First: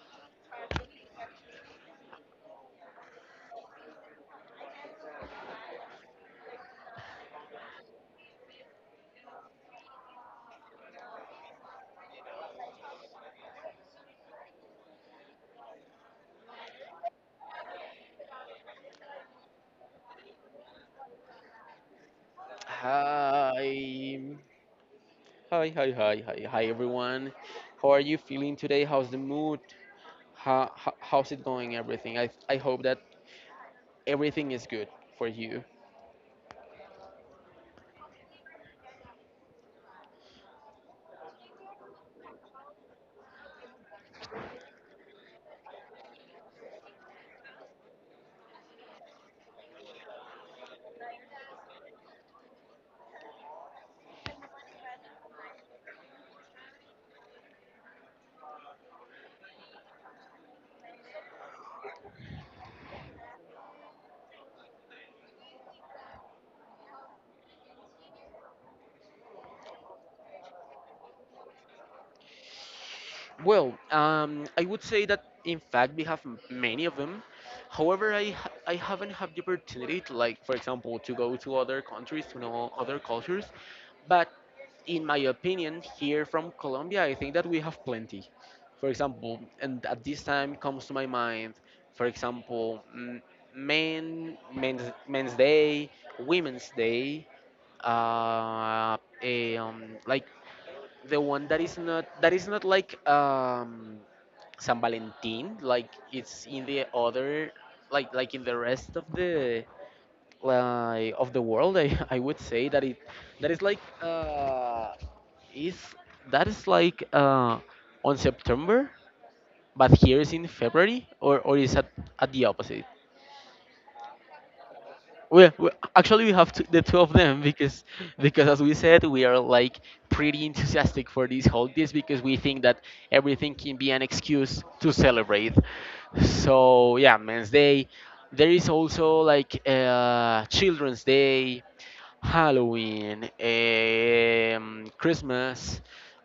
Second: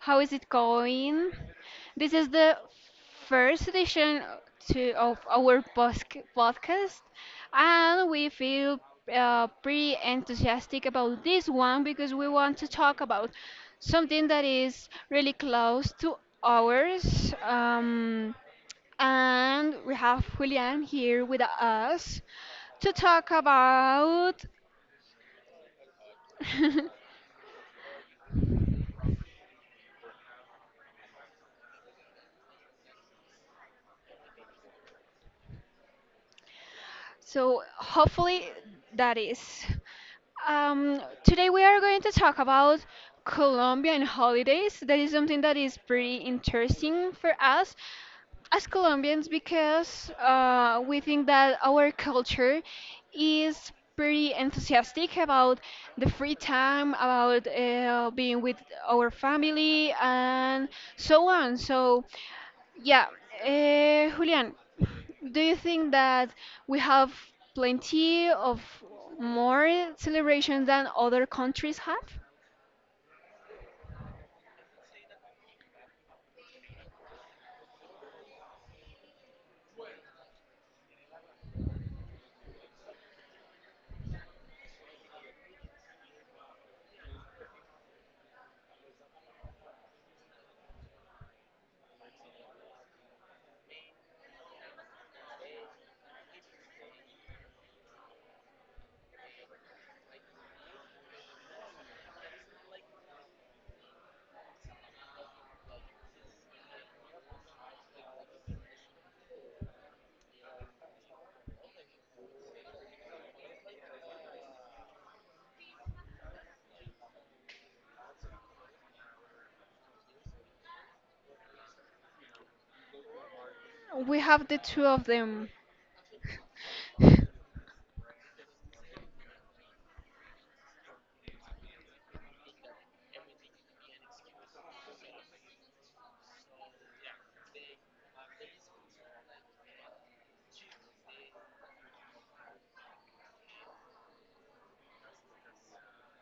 How is it going? This is the first edition to of our podcast, and we feel pretty enthusiastic about this one because we want to talk about something that is really close to ours. And we have Julian here with us to talk Hi. about. Hi, hi, hi, hi, hi, everyone. How are you feeling today? How's the mood? How's it going, everything? I hope that everything is good for you. So hopefully that is. Today we are going to talk about Colombia and holidays. That is something that is pretty interesting for us as Colombians because we think that our culture is pretty enthusiastic about the free time, about being with our family, and so on. So yeah, Julian, do you think that we have plenty of more celebrations than other countries have? Well, I would say that in fact we have many of them. However, I haven't had the opportunity to, like, for example, to go to other countries, to know other cultures. But in my opinion, here from Colombia, I think that we have plenty. For example, and at this time comes to my mind, for example, men's day, women's day, uh, a, like the one that is not like San Valentin, like it's in the other, like in the rest of the of the world. I, I would say that it that is like. Is that is like on September, but here is in February, or is at the opposite? We have the two of We, them. we actually we have t the two of them because as we said we are like pretty enthusiastic for these holidays because we think that everything can be an excuse to celebrate. So yeah, Men's Day. There is also like Children's Day, Halloween, Christmas.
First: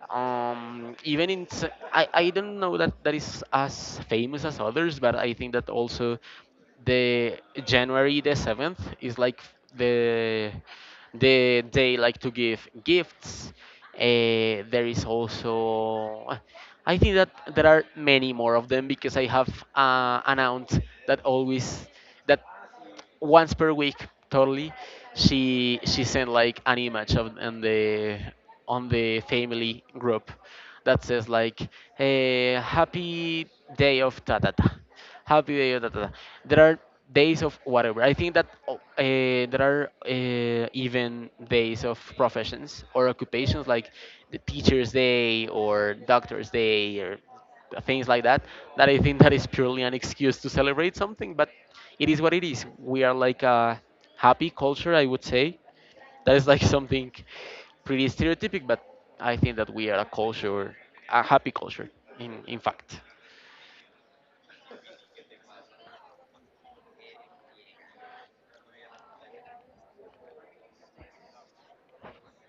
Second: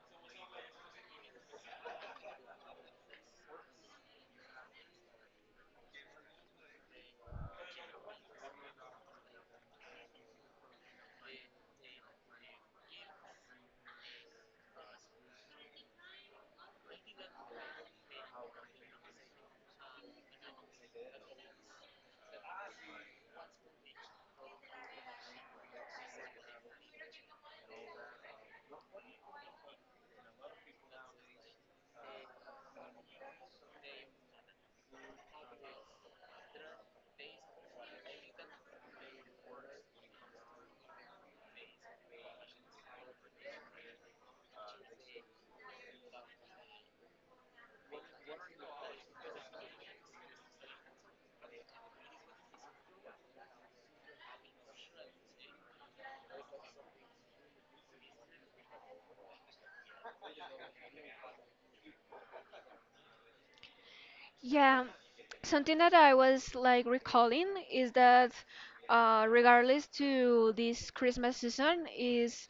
Even in I don't know that that is as famous as others, but I think that also the January the 7th is like the the day like to give gifts. There is also I think that there are many more of them because I have an aunt that always that once per week totally she sent like an image of on the family group that says like a happy day of ta ta ta, happy day of ta ta ta. There are days of whatever. I think that there are even days of professions or occupations like the teacher's day or doctor's day or things like that, that I think that is purely an excuse to celebrate something, but it is what it is. We are like a happy culture, I would say. That is like something pretty stereotypic, but I think that we are a culture, a happy culture, in fact. Yeah, something that I was like recalling is that regardless to this Christmas season is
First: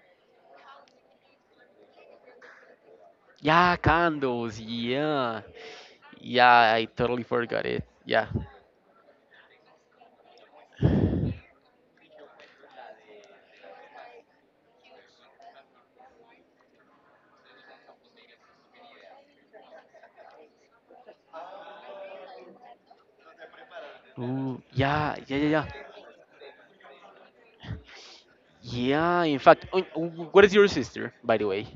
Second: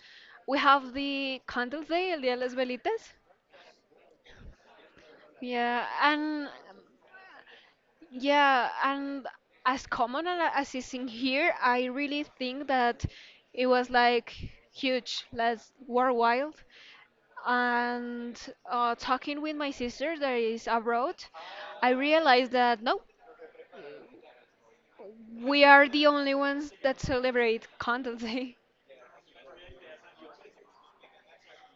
we have the candles day, El Día de las Velitas. Yeah, candles, yeah. Yeah, and Yeah, I totally forgot it, yeah. Yeah, and as common as it's in here, I really think that it was like huge, like worldwide. And talking with my sister that is abroad, I realized that no, Ooh, yeah, yeah, yeah, we yeah. are the only ones that celebrate Content Day. Yeah, in fact. Oh, what is your sister, by the way?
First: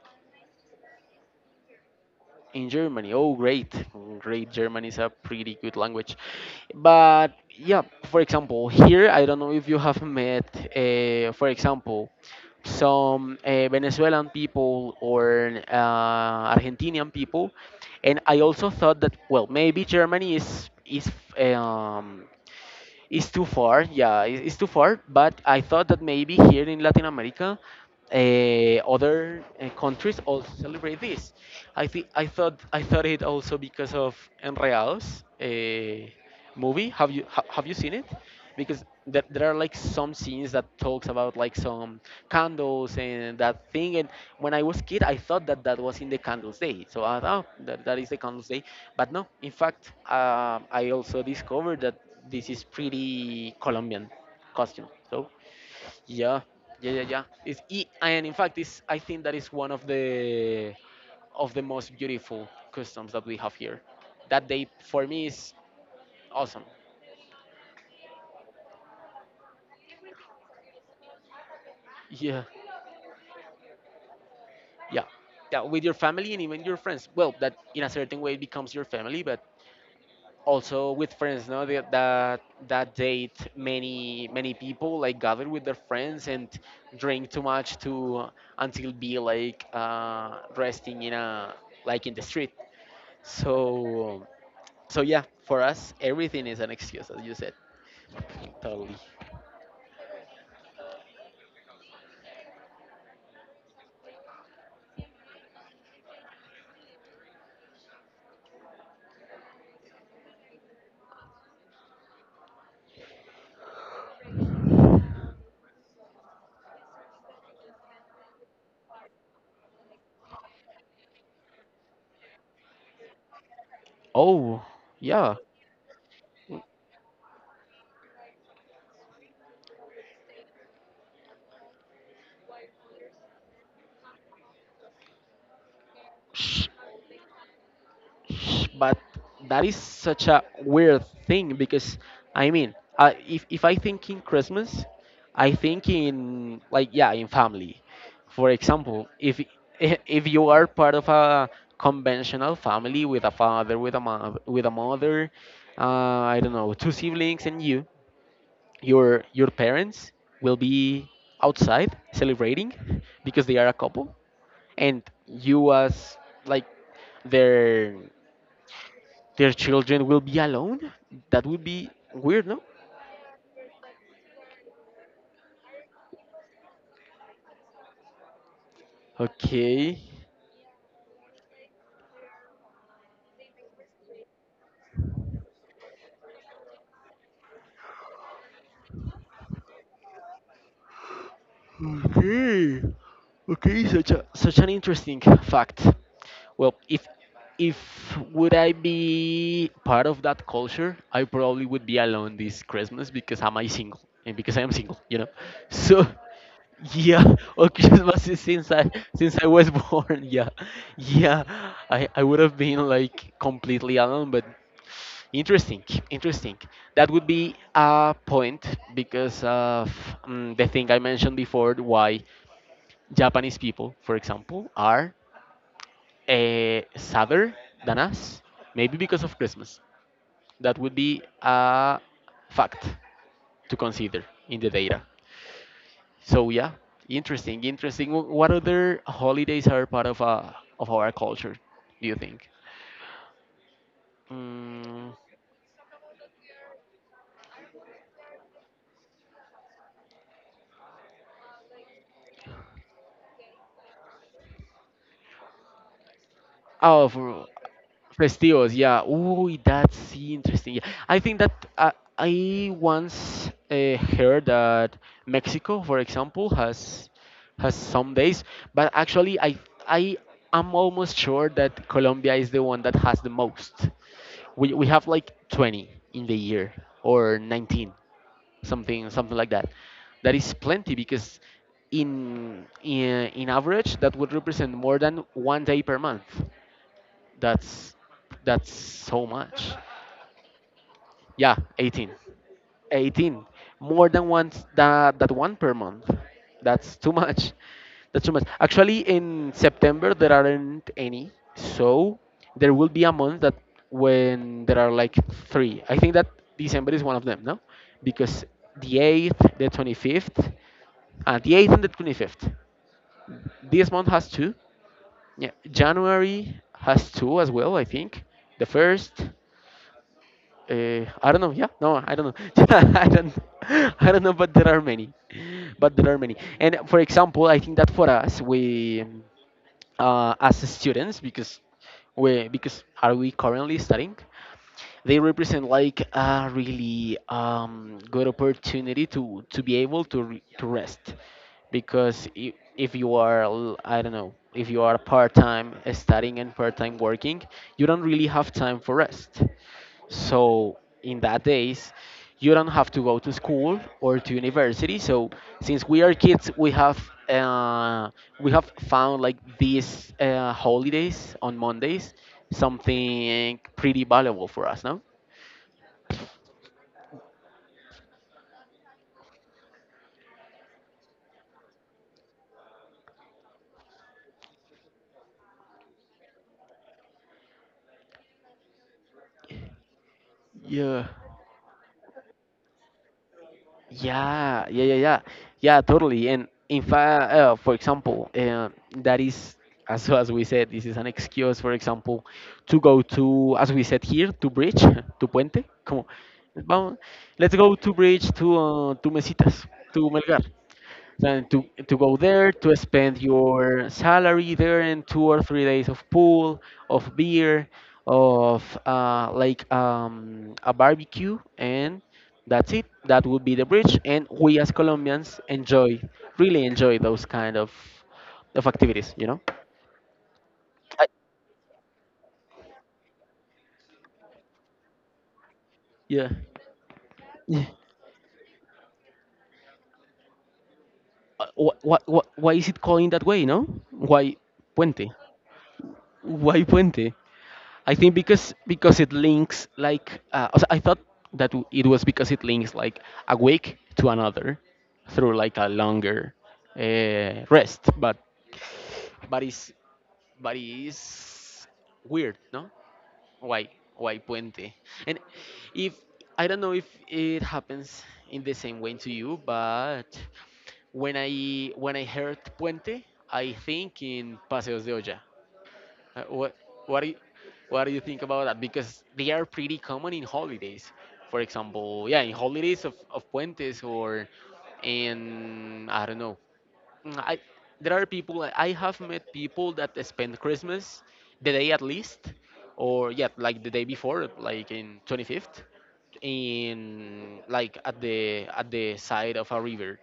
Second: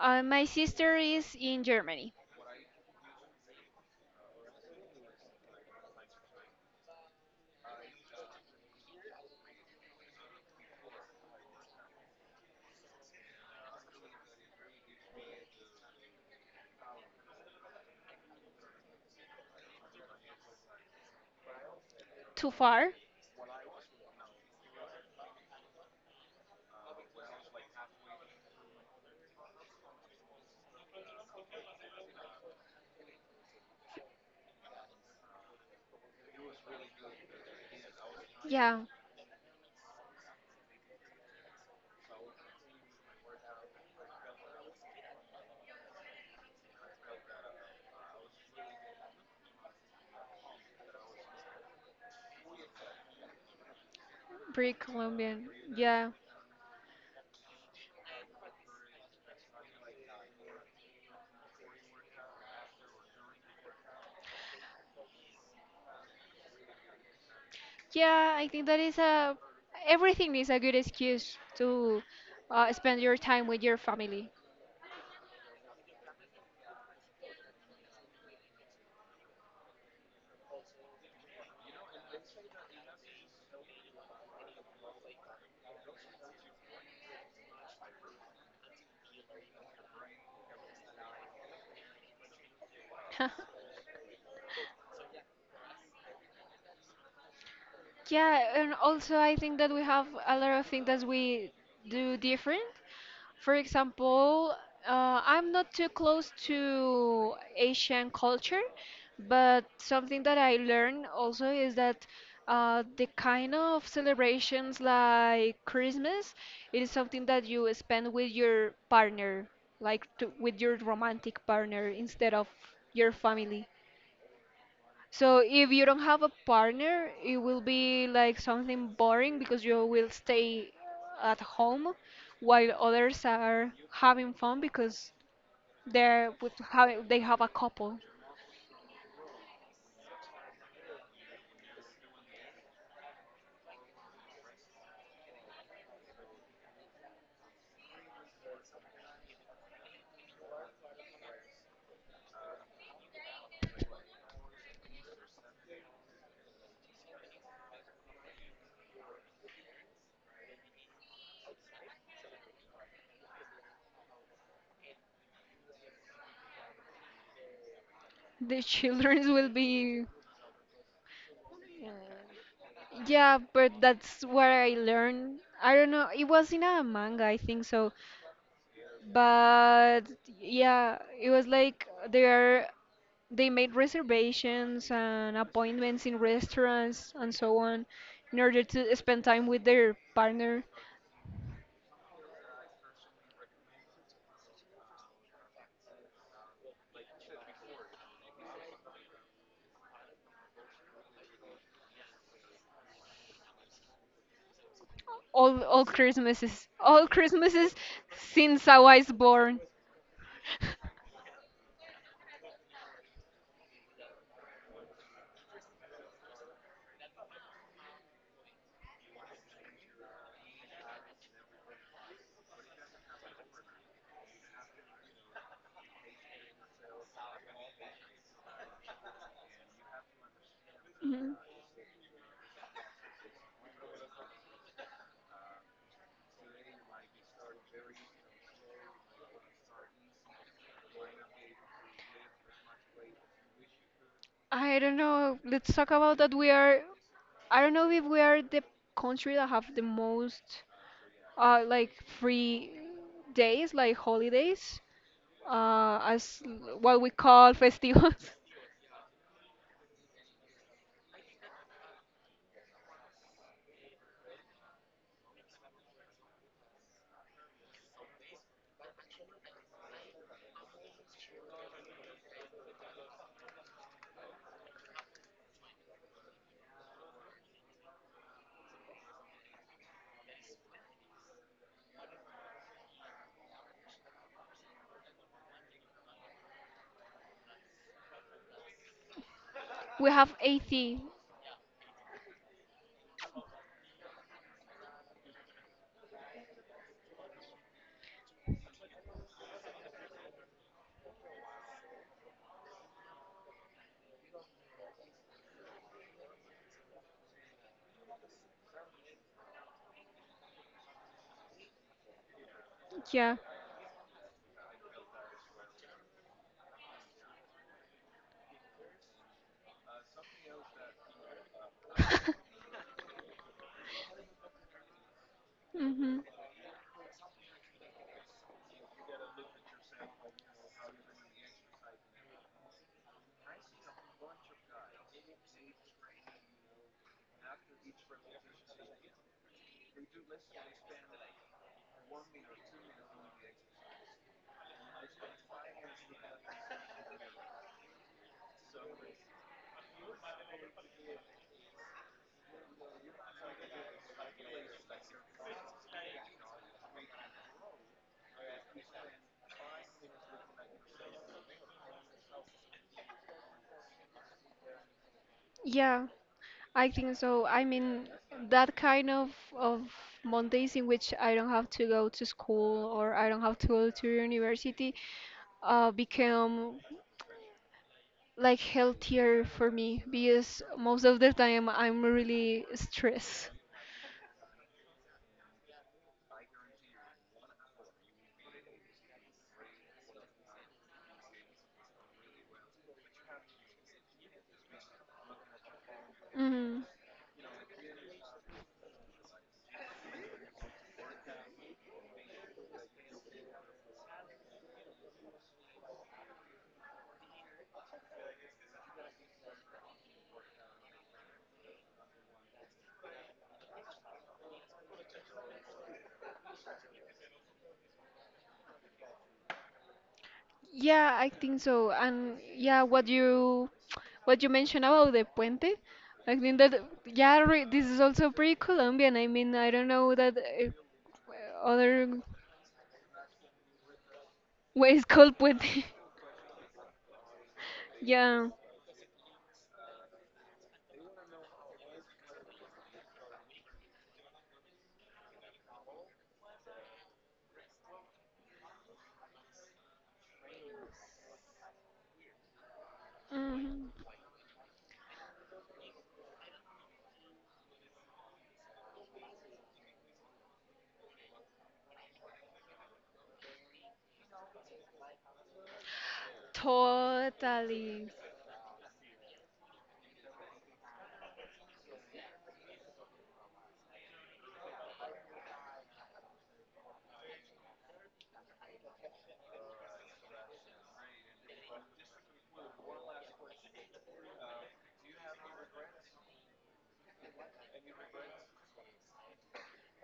My sister is in Germany. In Germany. Oh, great. Great. German is a pretty good language. But yeah, for example, here, I don't know if you have met, for example, some Venezuelan people or Argentinian people. And I also thought that, well, maybe is, um, Too far? it's too far, yeah, it's too far. But I thought that maybe here in Latin America, other countries also celebrate this. I thought it also because of Enreados movie. Have you have you seen it? Yeah, Because there are like some scenes that talks about like some candles and that thing. And when I was kid, I thought that that was in the candles day. So I thought, oh, that that is the candles day. But no, in fact, I also discovered that this is pretty Colombian pretty costume. So Colombian. Yeah. yeah, yeah. And in fact, this I think that is one of the most beautiful customs that we have here. That day for me is awesome. Yeah, I think that is a everything is a good excuse to Yeah, spend your time with your family. yeah, yeah. With your family and even your friends. Well, that in a certain way becomes your family, but also with friends, no, that date many many people like gather with their friends and drink too much, to until be like resting in a like in the street. So so yeah, for us everything is an excuse, as you said. Yeah, and Totally. also I think that we have a lot of things that we do different. For example, I'm not too close to Asian culture, but something that I learned also is that the kind of celebrations like Christmas, it is something that you spend with your partner, like with your romantic partner instead of your family. Oh, yeah. So if you don't have a partner, it will be like something boring because you will stay at home while others are having fun because they're with Sh- how they have a couple. but that is such a weird thing because I mean, I if I think in Christmas, I think in like, yeah, in family. For example, if if you are part of a conventional family with a father, with a mother, I don't know, two siblings and you, your parents will be outside celebrating because they are a couple, and you as like their The children will their be. children will be alone? That would be uh, weird, no? yeah, but that's what I learned. I don't know. It was in a manga, I think so. Okay. But yeah, it was like they made reservations and appointments in restaurants and so on in order to spend time with their partner. Okay. Okay, such a such an interesting fact. Well, if would I be part of that culture, I probably would be alone this Christmas because am I single, and because I am single, you know. All So Christmases. All yeah, or Christmases Christmas is since I was since I born. was born, yeah, yeah, I would have been like completely alone, but interesting, interesting. That would be a point because of, mm, the thing I mentioned before, why Japanese people, for example, are sadder than us, maybe because of Christmas. That would be Mm. a fact to consider in the data. So yeah, interesting, interesting. What other holidays are part of our culture? Do you think? I don't Mm, know. Let's talk about that. We are. I don't know if we are the country that have the most, like free days, like holidays, as what we oh, for, call festivals. festivals, yeah. Ooh, that's interesting. Yeah. I think that I once heard that Mexico, for example, has some days, but actually, I am almost sure that Colombia is the one that has the most. We have like 20 in the year or 19, something like that. That is plenty because in average that would represent more than one day per month. That's that's so much. We have 80. Yeah, 18. 18. More than once, that that one per month. That's too much. That's too much. Actually, in September there aren't any, so there will be a month that when there are like three. I think that December is one of them, no? Because the 8th, the 8th and the 25th. Yeah. This month has two. Yeah, January has two as well, I think. The first. I don't know. Yeah, no, I don't know. I don't, I don't know, but there are many, but there are Hmm. many. And for example, I think that for us, we, as students, because because are we currently studying, they represent like a really good opportunity to be able to to rest, because if you are, I don't know, if you are part time studying and part time working, you don't really have time for rest. So in that days, you don't have to go to school or to university. So since we are kids, uh, we have found like these holidays on Mondays something pretty valuable for us, no? Yeah, I think so. I mean, that kind of Mondays in which I don't have to go to school or I don't have to go to university become like healthier for me because most Yeah. of the time I'm really stressed. Yeah, yeah, yeah, yeah, yeah, totally. And in fact, for example, that is as we said, this is an excuse, for example, to go to, as we said here, to bridge, to puente. Como, Hmm. vamos, let's go to bridge to Mesitas, to Melgar, than to go there to spend your salary there in two or three days of pool, of beer, of like a barbecue, and that's it. That would be the bridge, and we as Colombians enjoy, really enjoy those kind of activities, you know. I, Yeah, I think so. And yeah, what you mentioned about the puente, yeah. I think that yeah, re Yeah. this is also pretty Colombian. I mean, I don't know that other why is it calling that way, no? why way is puente? called puente. why puente I think Yeah. Because it links like also I thought that it was because it links like a week to another through like a longer rest, but but is but is weird, no? Why Mhm. why puente? And if I don't know if it happens in the same way to you, but when I heard puente, I think in Paseos de Olla, uh, what what do you, what do you Totally. think about that? Because they are pretty common in holidays. For example, yeah, in holidays of puentes or in, I don't know. Mm, I there are people, I have met people that spend Christmas the day at least, or yeah, like the day before, like in 25th in like at the side of a river,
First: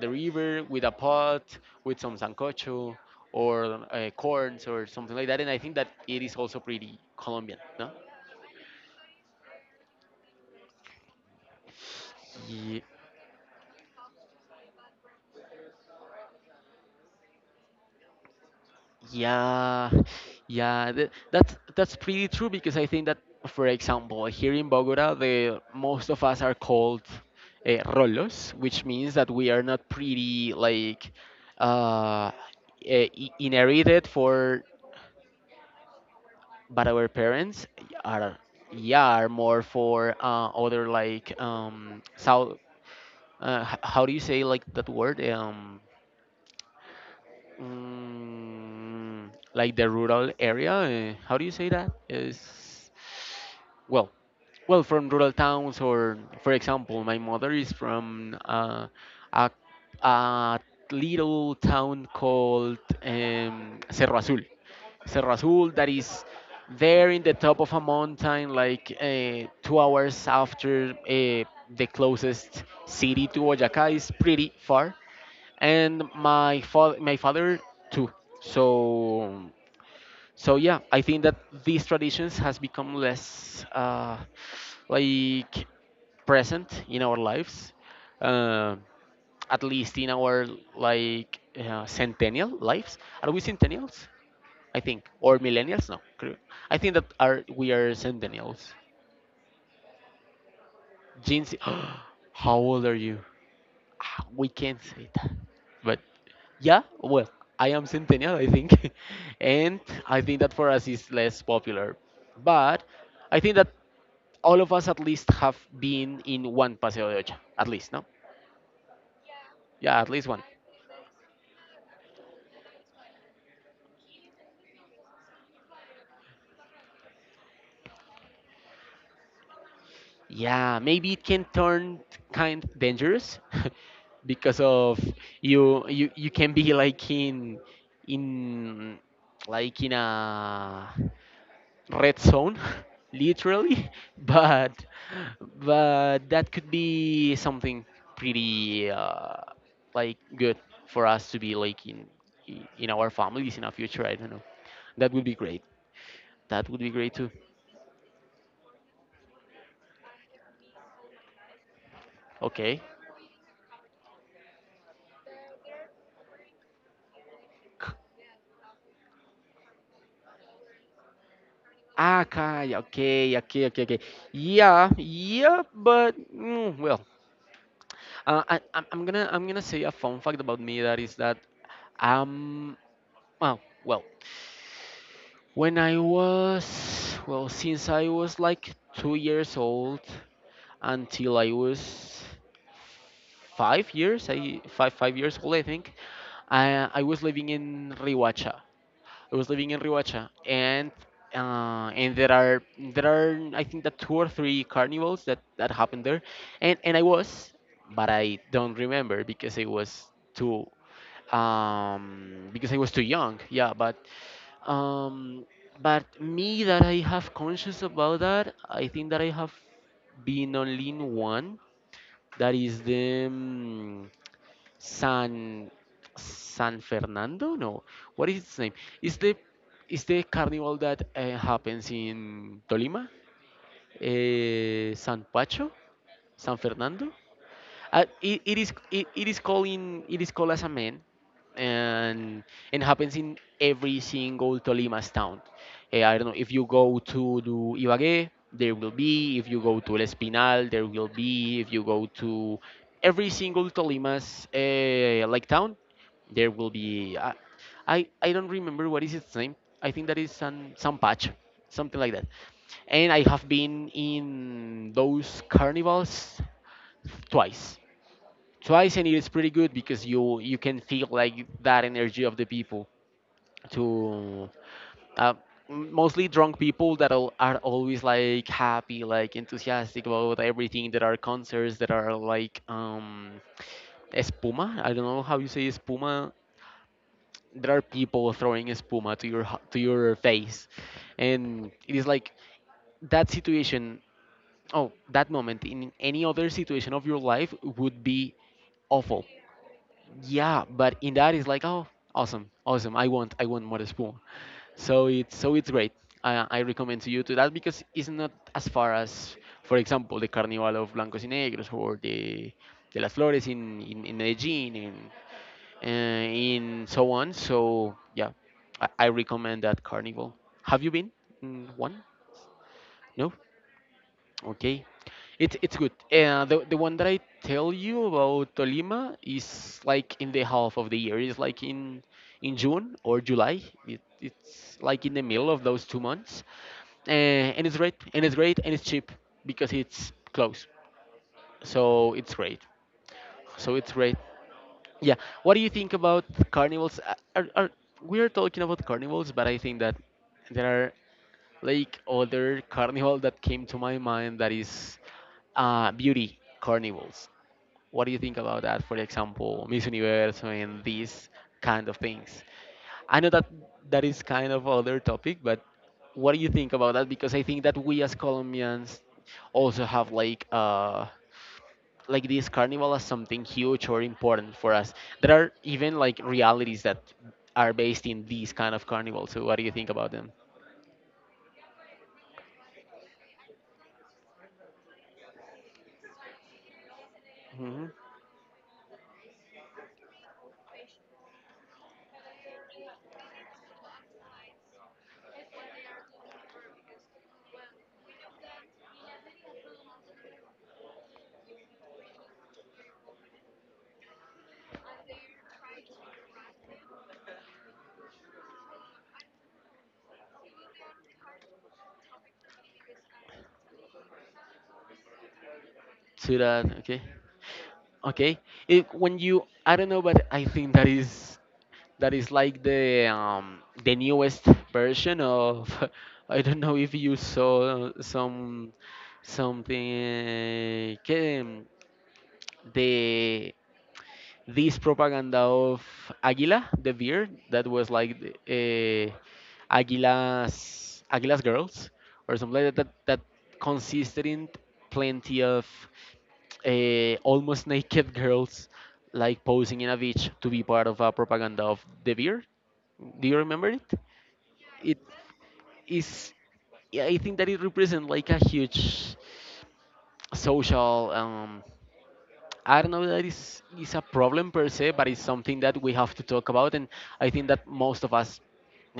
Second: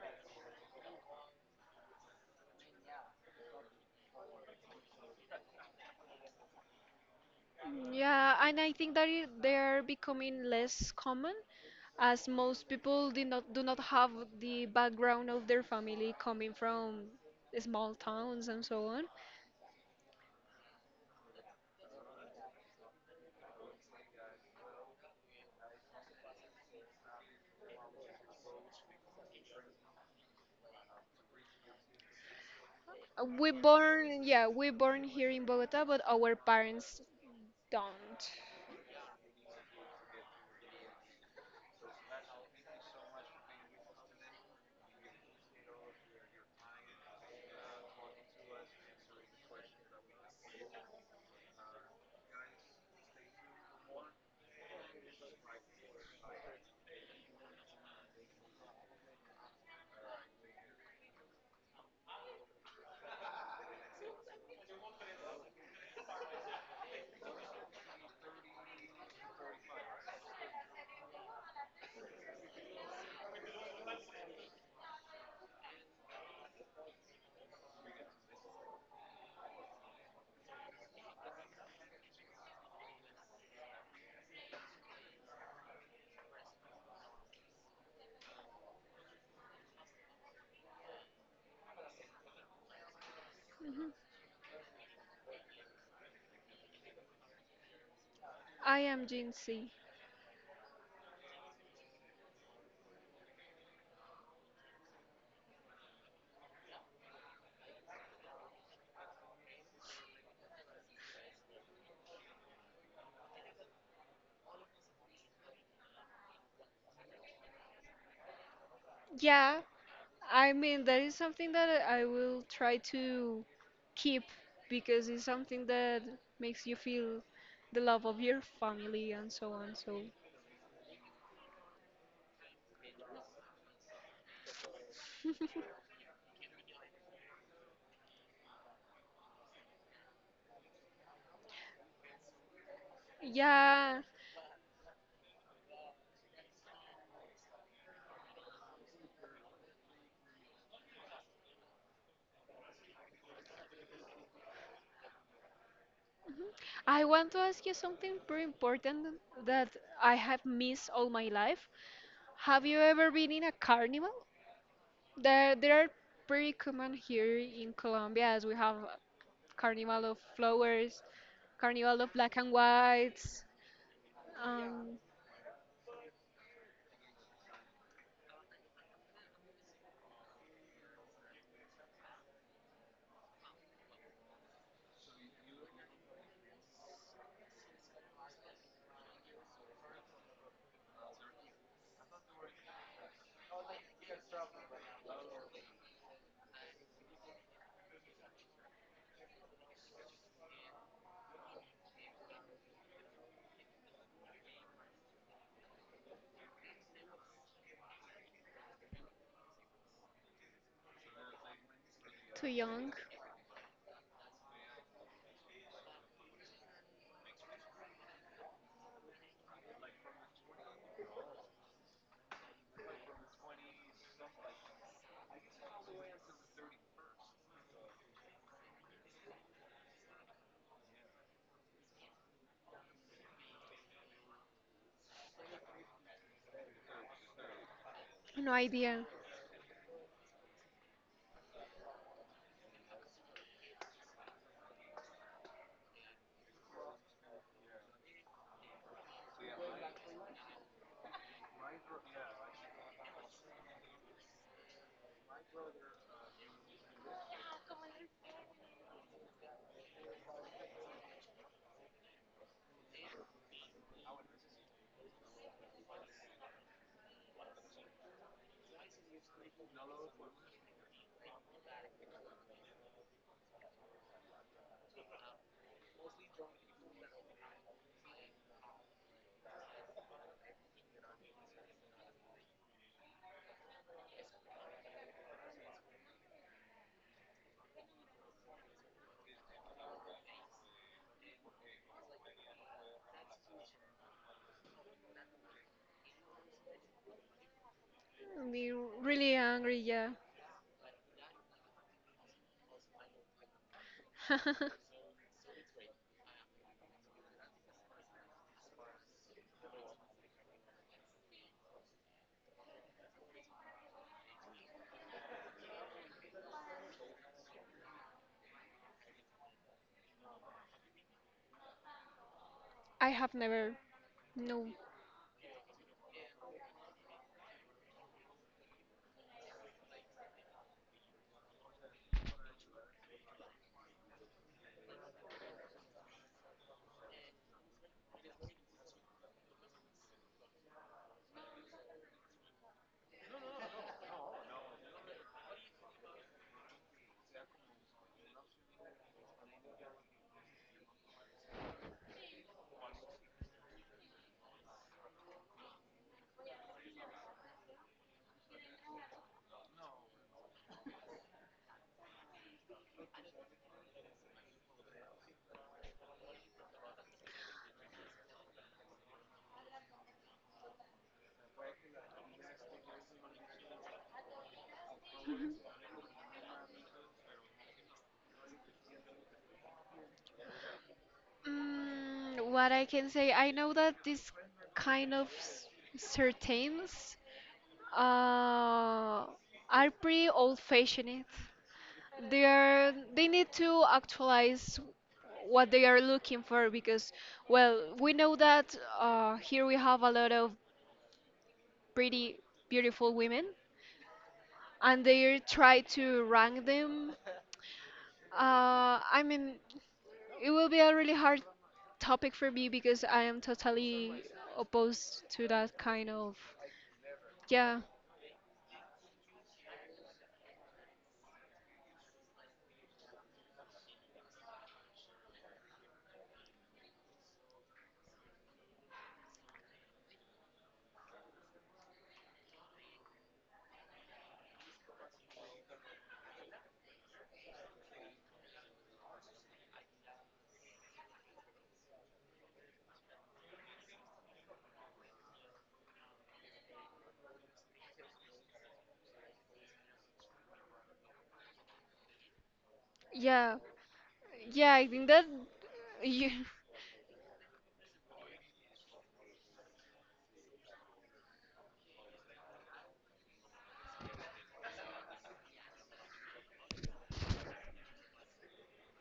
the river with a pot with some sancocho or corns or something like that. And I think that it is also pretty Colombian, no? Yeah, and I think that they are becoming less common as most Ye- people do not have the background of their family coming from small towns and so on. Yeah, yeah, that's pretty true because I think that, for example, here in Bogota, the most of us are called rolos, which means that we are not pretty like uh, uh, Uh, We inherited born, yeah, for, we born here in Bogota, but our but parents our parents don't. are, yeah, are more for other like south how do you say like that word, mm, like the rural area. How do you say that? Is well, well, from rural towns, or for example, my mother is from a, a little town called Cerro Azul. Cerro Azul, that is there in the top of a mountain, like 2 hours after the closest city to Boyacá, is pretty far. And my father too. So yeah, I think that these traditions has become less like present in our lives. uh, at least in our like centennial lives. Are we centennials, I think, or millennials? No cre- I think that are we are centennials. I am Gen Z. Jeans. How old are you? Ah, we can't say that. But yeah, well, I am Centennial, I think. And I think that for us is less popular. But I think that all of us at least have been in one Paseo de Ocha. At least, no? Yeah, Yeah, at least one. I mean that is something that I will try to keep because it's something that makes you feel the love of your family and so on. So Yeah, maybe it can turn kind dangerous because of you can be like in in like in a red zone literally yeah, but that could be something pretty like good for us to be like in our families, in our future. I don't know, that would be great. That would be I great too. want to ask you something pretty important that I have missed all my life. Have you Okay. ever been in a carnival? There, they are pretty common here in K- Colombia as we have Carnival of Flowers, Carnival of Black and Kaya, okay, Whites. okay, okay, okay. Yeah, Um, yeah, but well, I'm gonna say a fun fact about me that I'm. Oh, well, when I was, well, since I was like 2 years old until I was 5 years, I five years old, I think. I was living in Rihuacha. I was living in Rihuacha, and there are I think that two or three carnivals that happened there. And I was, but I don't remember because I was too Too because I was young. too young. Yeah, um, but me that I have conscious about that, I think that I have been only in one. That is the San Fernando. No, what is its name? Is the carnival that happens in Tolima, San Pacho, San Fernando, it, No it is it, idea. it is calling it is called as a man. And happens in every single Tolima's town. Eh, I don't know if you go to do Ibagué, there will be. If you go to El Espinal, there will be. If you go to every single Tolima's like town, there will be. I don't remember what is its name. I think that is San Patch, something like that. And I have been in those carnivals twice twice, and it's pretty good because you can feel like that energy of the people. To uh, m- mostly drunk people, that are always like happy, like enthusiastic about everything. There are concerts that are like espuma. I don't know how you say espuma. There are people throwing espuma to your face, and it is like that situation. Oh, that moment in any other situation of your life would be Be awful. really angry, yeah. Yeah, but in that it's like, oh, awesome, awesome. I want more spoon. So it's great. I recommend to you to that because it's not as far as, for example, the carnival of blancos y negros or the de las flores in Medellin and uh, in so on. So yeah, I recommend that carnival. Have you been in one? I No. have never. No. Okay. It's good. The one that I tell you about Tolima is like in the half of the year. It's like in June or July. It's like in the middle of those 2 months, uh, and it's great. And it's great. And it's cheap because it's close. So it's great. So it's great. Yeah. What do you think about carnivals? We are talking about carnivals, but I think that there are like other carnival that came to my mind that is beauty carnivals. What do you think about that? For example, Miss Universe and these kind of things. I know that that is kind of other topic, but what do you think about that? Because I think that we as Colombians also have like this carnival as something huge or important for us. There are even like realities that are based in these kind of carnivals. So what do you think about them? Mm, what I can say, I know that this kind of certains Hmm. uh, are pretty old-fashioned. They need to actualize what they are looking for because well, we know that here we have a lot of pretty beautiful women and they try to rank them. I mean, it will be a really hard topic for me because I am totally opposed to that kind of. To that, okay. Yeah, Okay. When you, I don't know, but I think that is like the newest version of. I don't know if you saw some something que the this propaganda of Aguila, the beer, that was like uh, Aguila's girls or something like that, that consisted in plenty of almost naked girls like posing in a beach to be part of a propaganda of the beer. Do you yeah, remember it? yeah. I It think that you. is. Yeah, I think that it represents like a huge social I don't know that is a problem per se, but it's something that we have to talk about. And I think that most of us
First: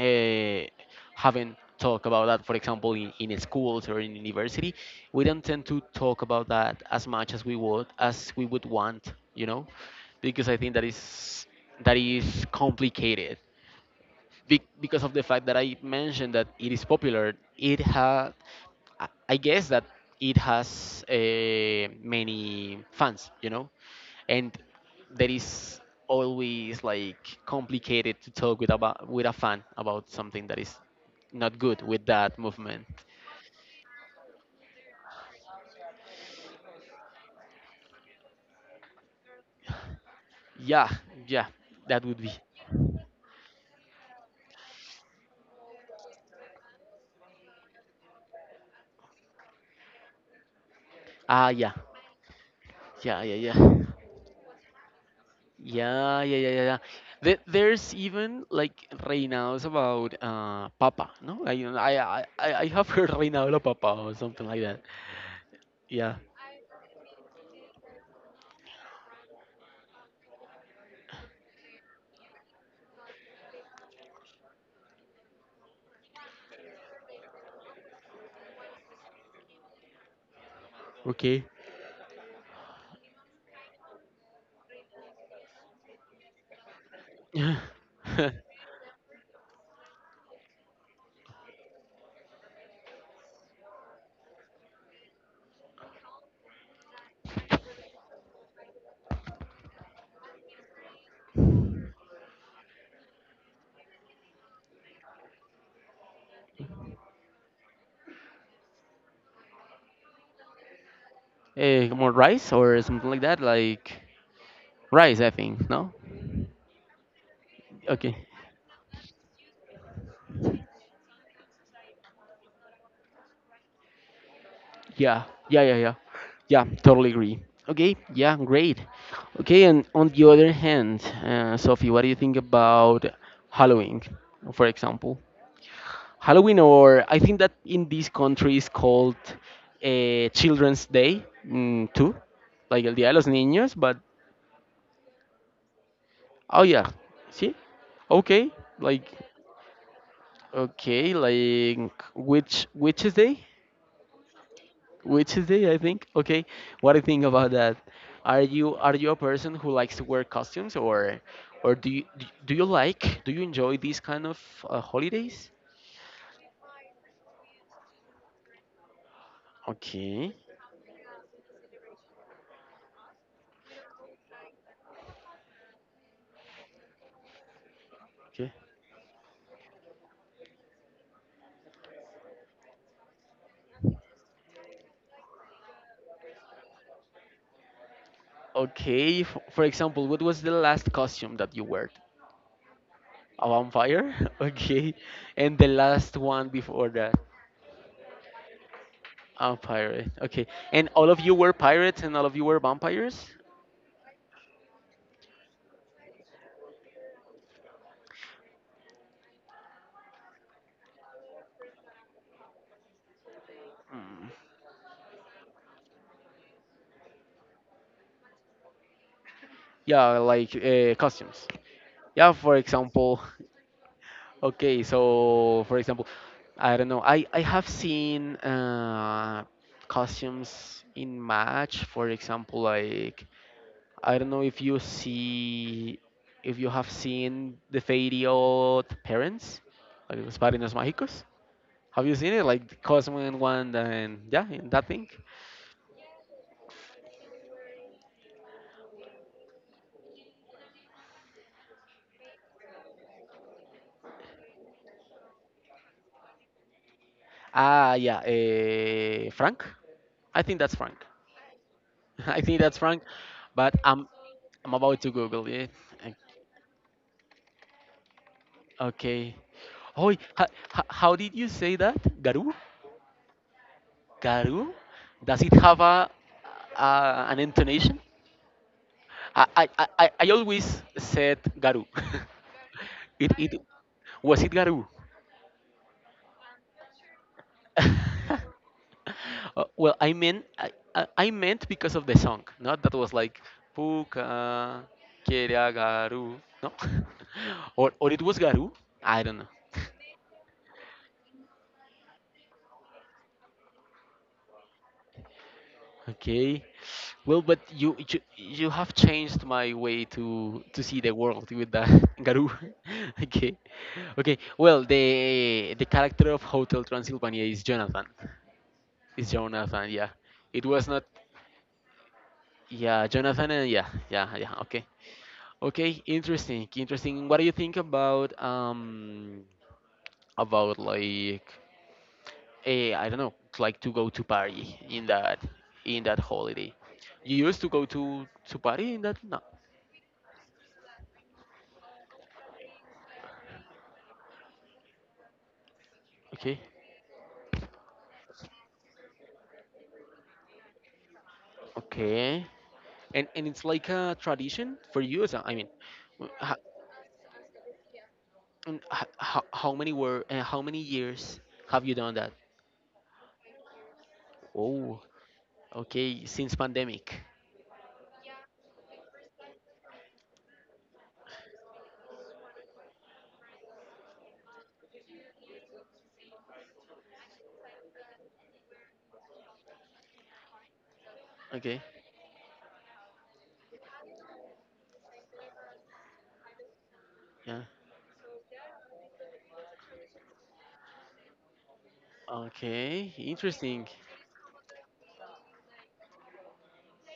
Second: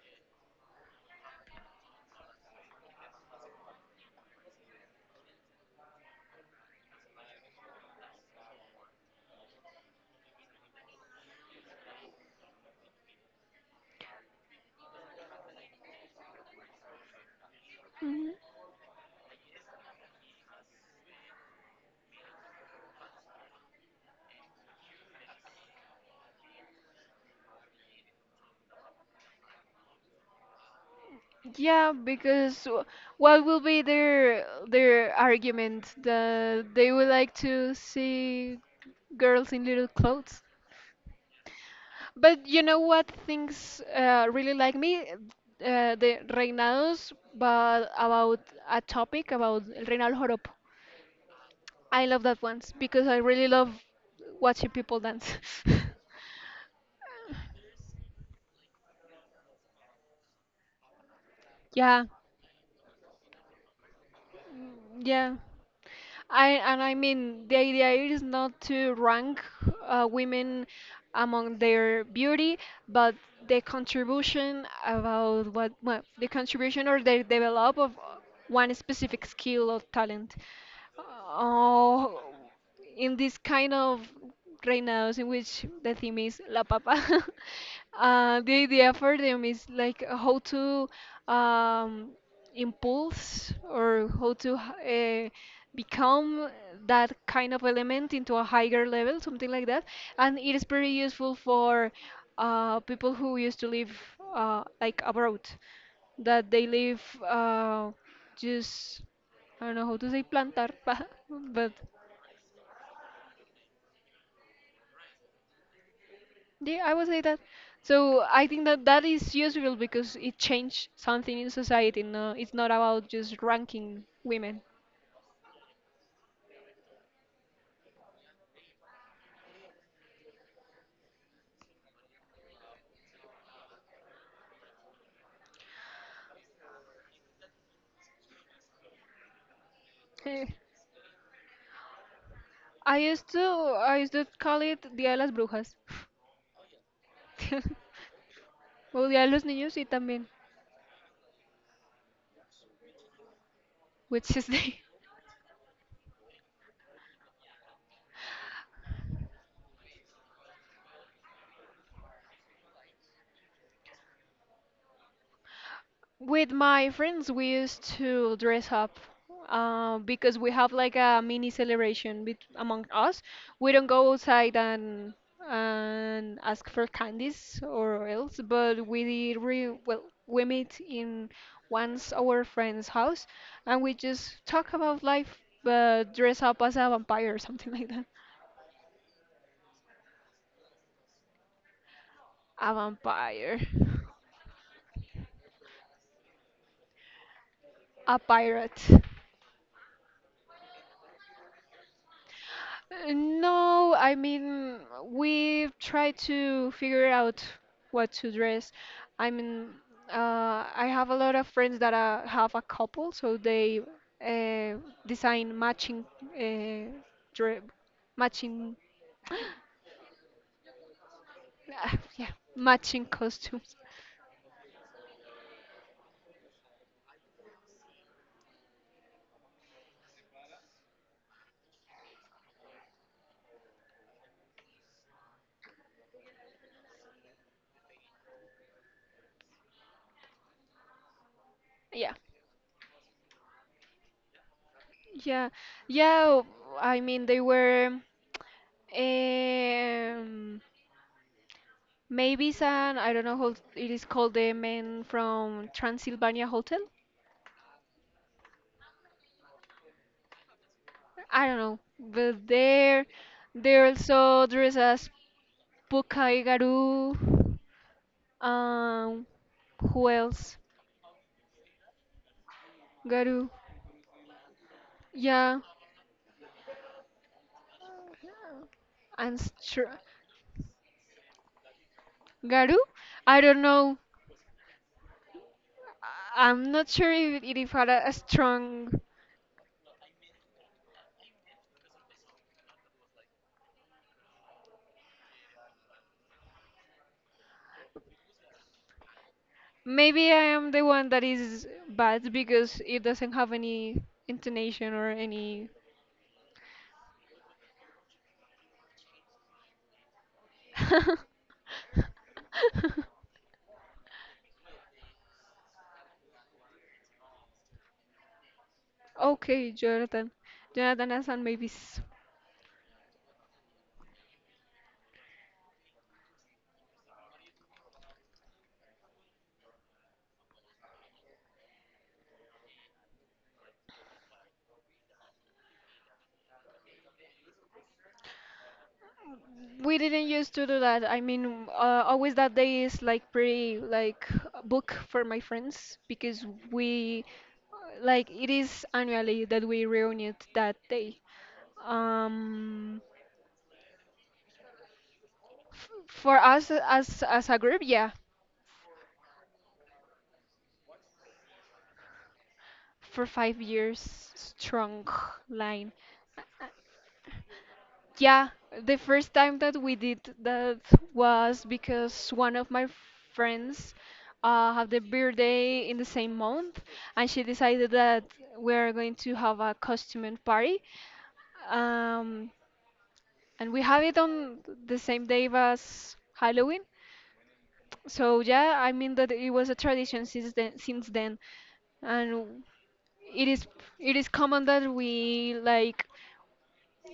uh, haven't talked about that. For example, in schools or in university, we don't tend to talk about that as much as we would want, because I think that is complicated. Because of the fact that I mentioned that it is popular, it ha. I guess that it has many fans, and there is always like complicated to talk with a fan about something that is not good Yeah, with that because movement. What will be their argument that they would like to see girls in little clothes? Yeah, yeah, that would be. But you know what things really like me? The reinados, but about a topic about El Reinado Joropo. Ah, yeah, I love that ones because I yeah, really yeah, love yeah, watching people dance. yeah, yeah, yeah, yeah. Yeah. There's even like reinados about Papa, no? Yeah, I have heard reinado la Papa or something like that. yeah. Yeah. I mean the idea is not to rank women among their beauty, but the contribution about what well, the contribution or the develop of one specific skill or talent. Okay. Oh, in this kind of reinados in which the theme is la papa, Yeah. The idea for them is like how to um, impulse or how to become that kind of element into a higher level, something like that. And it is very useful for people who used to live like abroad, that they live uh, just I don't know how to say plantar, but Eh, more rice or something like that, like rice, I think. No. yeah, I would say that. So Okay. I think that that is useful because it changed something in society. No, it's not about just ranking women. Yeah. Yeah. Yeah. Yeah. Yeah. Totally agree. Okay. Yeah. Great. Okay. And on the other hand, Sophie, what do you think about Halloween, for example? Halloween, or I think that in this country is called Eh, Children's Day, too, like El I Día de los used to Niños. But I used to call it Día de las Brujas. oh yeah, see, okay, like. O Día de los Niños y también Okay, like which is day? Witches Day. Which is day, I think. Okay. What do you think about that? Are you a person who likes to wear costumes, or do you do do you like do you enjoy these kind of holidays? With my friends, we used to dress up Okay. because we have like a mini celebration bet among us. We don't go outside and ask for candies or else, Okay. but we re well, we meet in once our friend's house and we just talk about life, but dress up as a vampire or something like that. Okay, for example, what was the last costume that you wore? A A vampire, vampire? Okay. And the last one before that, a pirate. a pirate. Okay. And all of you were pirates and all of you were vampires? No, I mean, we try to figure out what to dress. I mean, I have a lot of friends that have a couple, so they uh, design matching uh, dre matching, Yeah, like costumes. Yeah, yeah, for matching example, costumes. okay, so for example, I don't know. I have seen costumes in match, for example, like I don't know if you have seen the video The Parents, like Los Padrinos Mágicos. Have you Yeah, seen it? Like the Cosmo and Wanda and yeah, and that thing. yeah, yeah. I mean, they were um, maybe some, I don't know how it is called, the men from Transylvania Hotel. Ah, yeah, Frank. I think that's Frank. I don't know, I but think that's Frank, there, but there also I'm dressed about as to Google it. Pukai Garu. Um, Okay. who Oh, else? how did you say that? Garu? Garu. Garu? Does it Yeah, have a an intonation? and str- I always said Garu. Garu. I it don't know. was it Garu? I am not sure if had a strong. Well, I mean I meant because of the song, not that was like Puka quiere a Garu, no? Or it was Garu? I don't know. Maybe I am the one that is bad because it doesn't have any intonation or any. Okay. Well, but you have changed my way to see the world with that. Garou. Okay. Okay. Well, the character of Hotel Transylvania is Jonathan. Is Okay, Jonathan, yeah. Jonathan. It was not. Jonathan has some maybes. Yeah, Jonathan. And yeah, yeah, yeah. Okay. Okay, interesting. Interesting. What do you think about like I don't know, like to go to Paris in that, holiday? You used to go to Paris in that? No. We didn't used to do that. I mean, always that day is like pretty like book for my friends because Okay. we like it is annually that we reunite that day. Okay. Um, And it's like a tradition for you. So, I mean, f for how, us as a group, yeah, how many were, and how many years have you done that? for 5 years Oh, strong line. okay. Since pandemic. Yeah, the first time that we did that was because one of my friends had their birthday in the same month, and she decided that we're going to have a costume party. Okay. Um, and we have it on the same day as Halloween. Yeah. So yeah, I mean that it was a tradition since then, and Okay. it is Interesting. it is common that we like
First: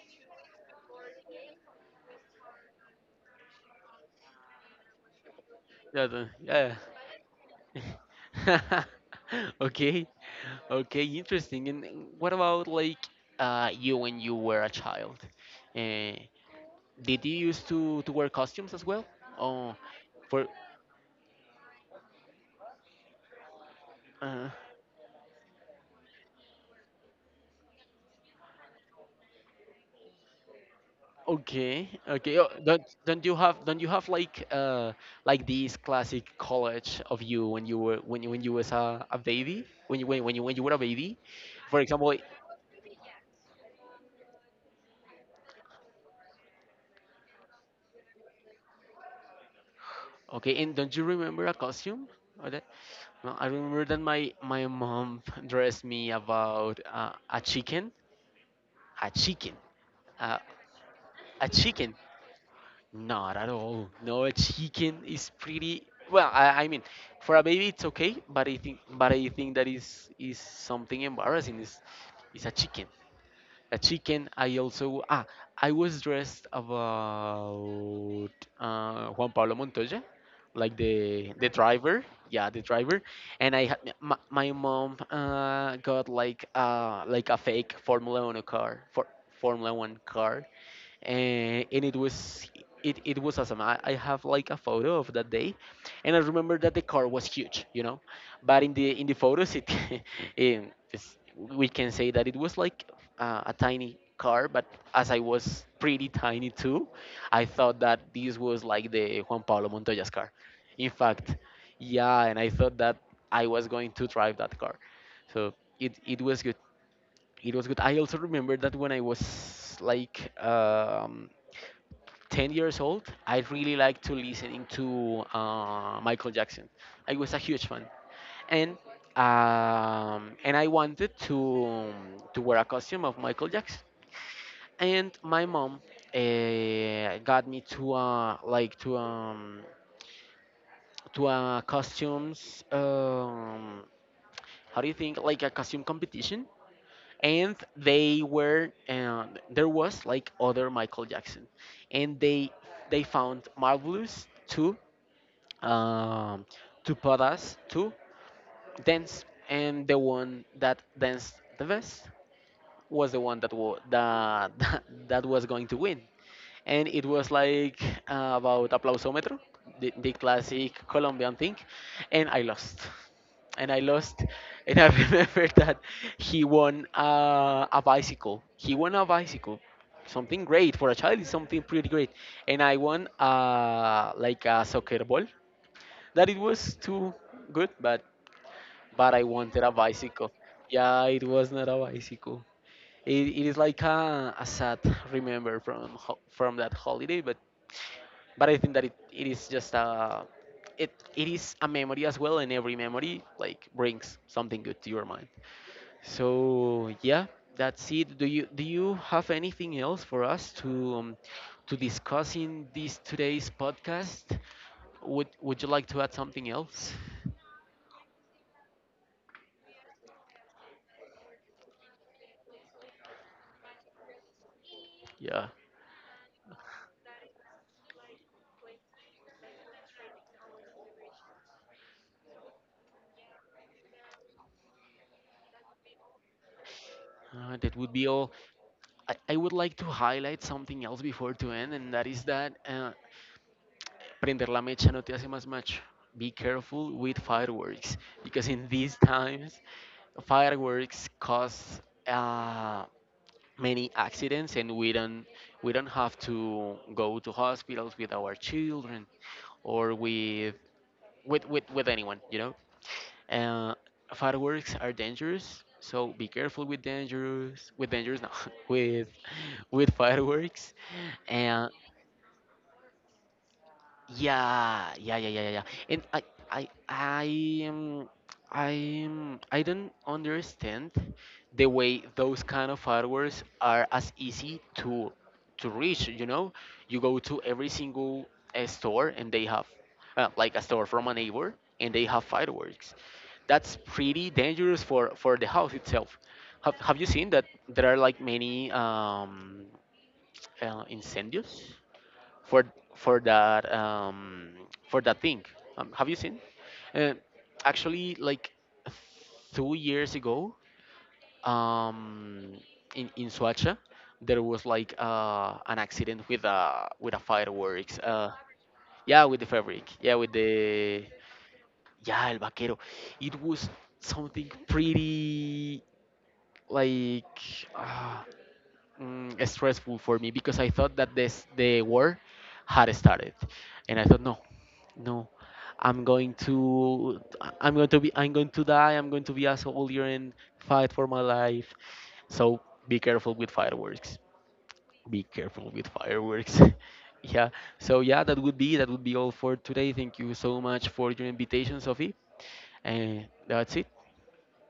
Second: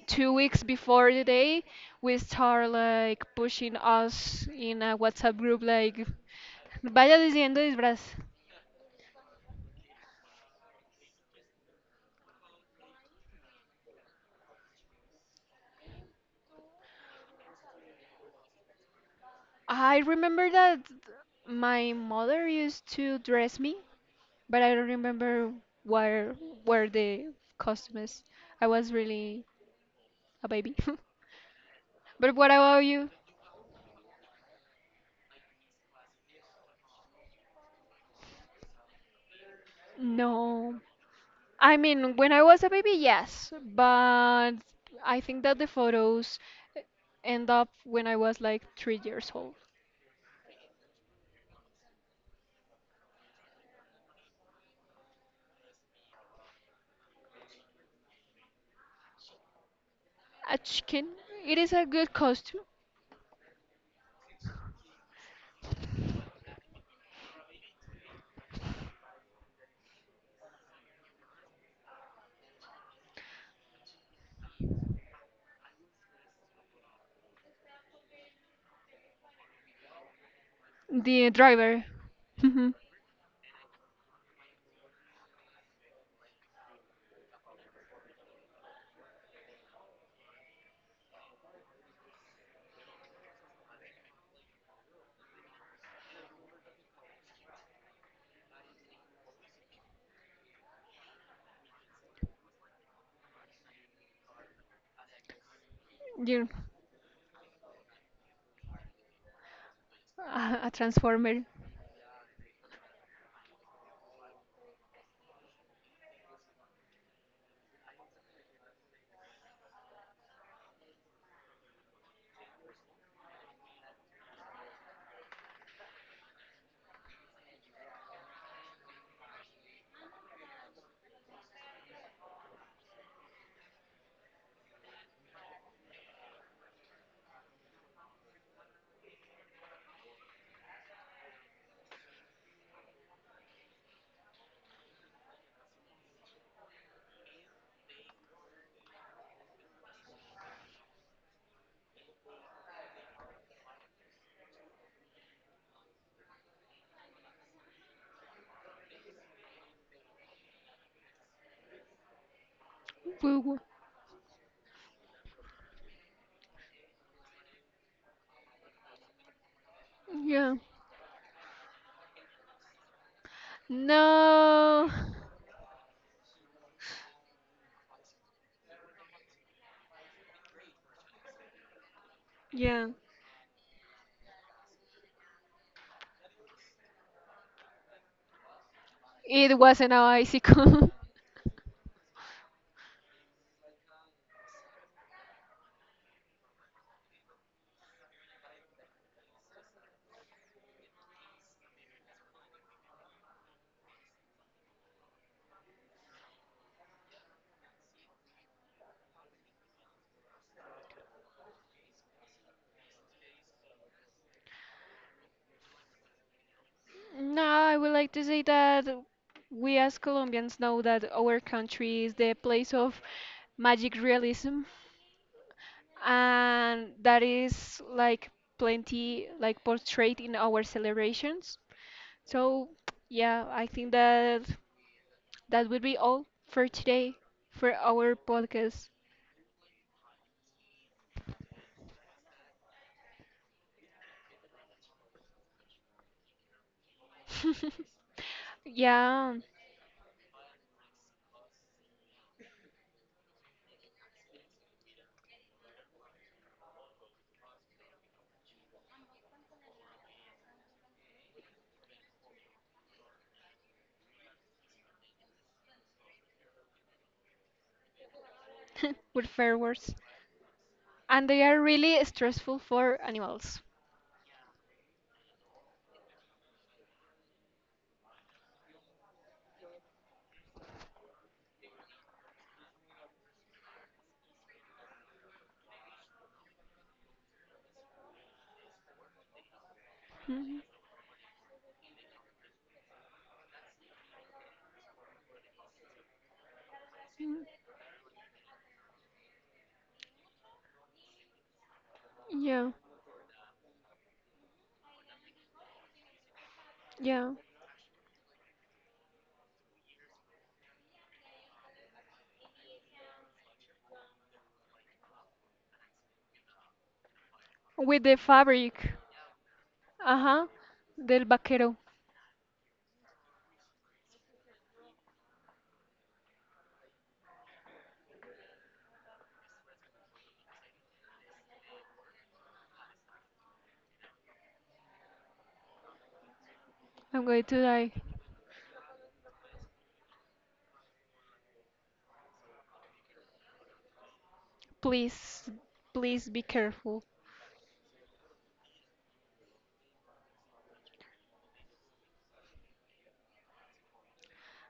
2 weeks before the day, we start like pushing us in a WhatsApp group like, Yeah, yeah. vaya diciendo disfraz. Okay. Okay. Interesting. And what about like you when you were a child? Uh, did you used to wear costumes as well? Oh, I for. remember that my mother used to dress me, uh. but I don't remember where where the costume is. I was really a baby. Okay, But okay. what Oh, about you? don't you have like this classic college of you when you a baby when you were a No. baby, I for example. mean, Like. when I was a baby, yes, but I think that the photos end up when I was like 3 years old. Okay, and don't you remember a costume? Or that? No, I remember that my mom dressed me about a chicken, a chicken, uh, A chicken. a It is a chicken. good costume. Not at all. No, a chicken is pretty. Well, I mean, for a baby it's okay. But but I think that is something embarrassing. Is a chicken. A chicken. I also I was dressed about Juan Pablo Montoya, like The the driver. driver. Yeah, the driver. And I had my mom got like like a fake Formula One car, Formula One car, and it was it was awesome. I have like a photo of that day, and I remember that the car was huge, but in the photos it we can say that it was like a tiny car, but as I was pretty You tiny too, I thought that this was like the Juan Pablo Montoya's car, a in fact. transformer. Yeah, and I thought that I was going to drive that car. So it was good. It was good. I also remember that when I was like 10 years old, I really liked to listening to Michael Jackson. I was a huge fan, and and I wanted to wear a costume of Michael Jackson. And my mom got me to like to a costumes, how do you think, like a costume competition. And they were there was like other Michael Jackson, and they found Marvelous too, um, to put us to dance, and the one that danced the best was the one Woo that woo. that that was going to win. And it was like about aplausometro, the Yeah. classic Colombian thing, and I lost. And I lost, and I No. remember that he won a bicycle. He won a bicycle, something great for a child. Is something pretty great, and I Yeah. won like a soccer ball that it was too good, but I It wanted a wasn't a bicycle. bicycle. Yeah, it was not a bicycle. It is like a sad remember from that holiday, but I think that it is just a it is a memory as well, and every memory like brings something good to your mind. So yeah, that's it. Do you have anything else for us to discuss in this today's podcast? Would you like to add something else? No, I would like to say that we as Colombians know that our country is the place of magic realism, Yeah. and that is like plenty like portrayed in our celebrations. So, yeah, I think that would be all for today That for would be our all. podcast. I would like to highlight something else before to end, and that is that prender la mecha no te hace más macho. Be careful with fireworks because in these Yeah, times, fireworks cause uh, many accidents, and we don't have to go to hospitals with our children or with with anyone, you know. Uh, Fireworks are dangerous, so be careful with dangerous no with with fireworks. with fireworks. And they are And really stressful for animals. yeah, yeah, yeah, yeah, yeah, yeah. And I, I, um, I don't understand the way those kind of fireworks are as easy to reach. You know, you go to every single store and they have like Mhm. a store from a neighbor, and they have fireworks that's pretty dangerous for the house itself. Have you seen Mm, that there are like many incendios for yeah, for that um, for that thing? Have you seen? Uh, yeah. actually, like 2 years ago, um, in Suacha, there was like an accident with a fireworks. With the fabric. Yeah, with the fabric. Yeah, with Uh-huh. the Del vaquero. yeah, el vaquero. It was something pretty like uh, stressful for me because I thought that this the war had started, and I thought no, no, I'm going to I'm going to I- am going die. to be I'm going to die. I'm going to be a soldier and fight for my life. So be careful with fireworks. Be Please, careful with please be fireworks. careful. yeah. So yeah, that would be all for today. Thank you so much for your invitation, Sophie. And that's it.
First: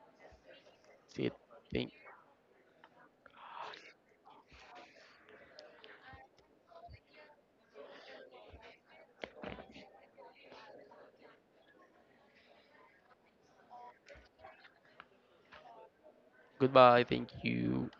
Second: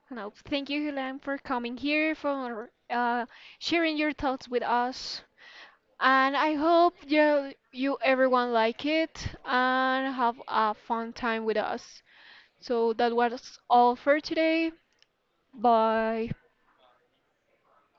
No, thank you, Hilan, That's it. for coming Thank. here, for sharing your thoughts with us. And I hope you, everyone like it and have a fun time with us. So that was all for today. Bye. Goodbye. Thank you.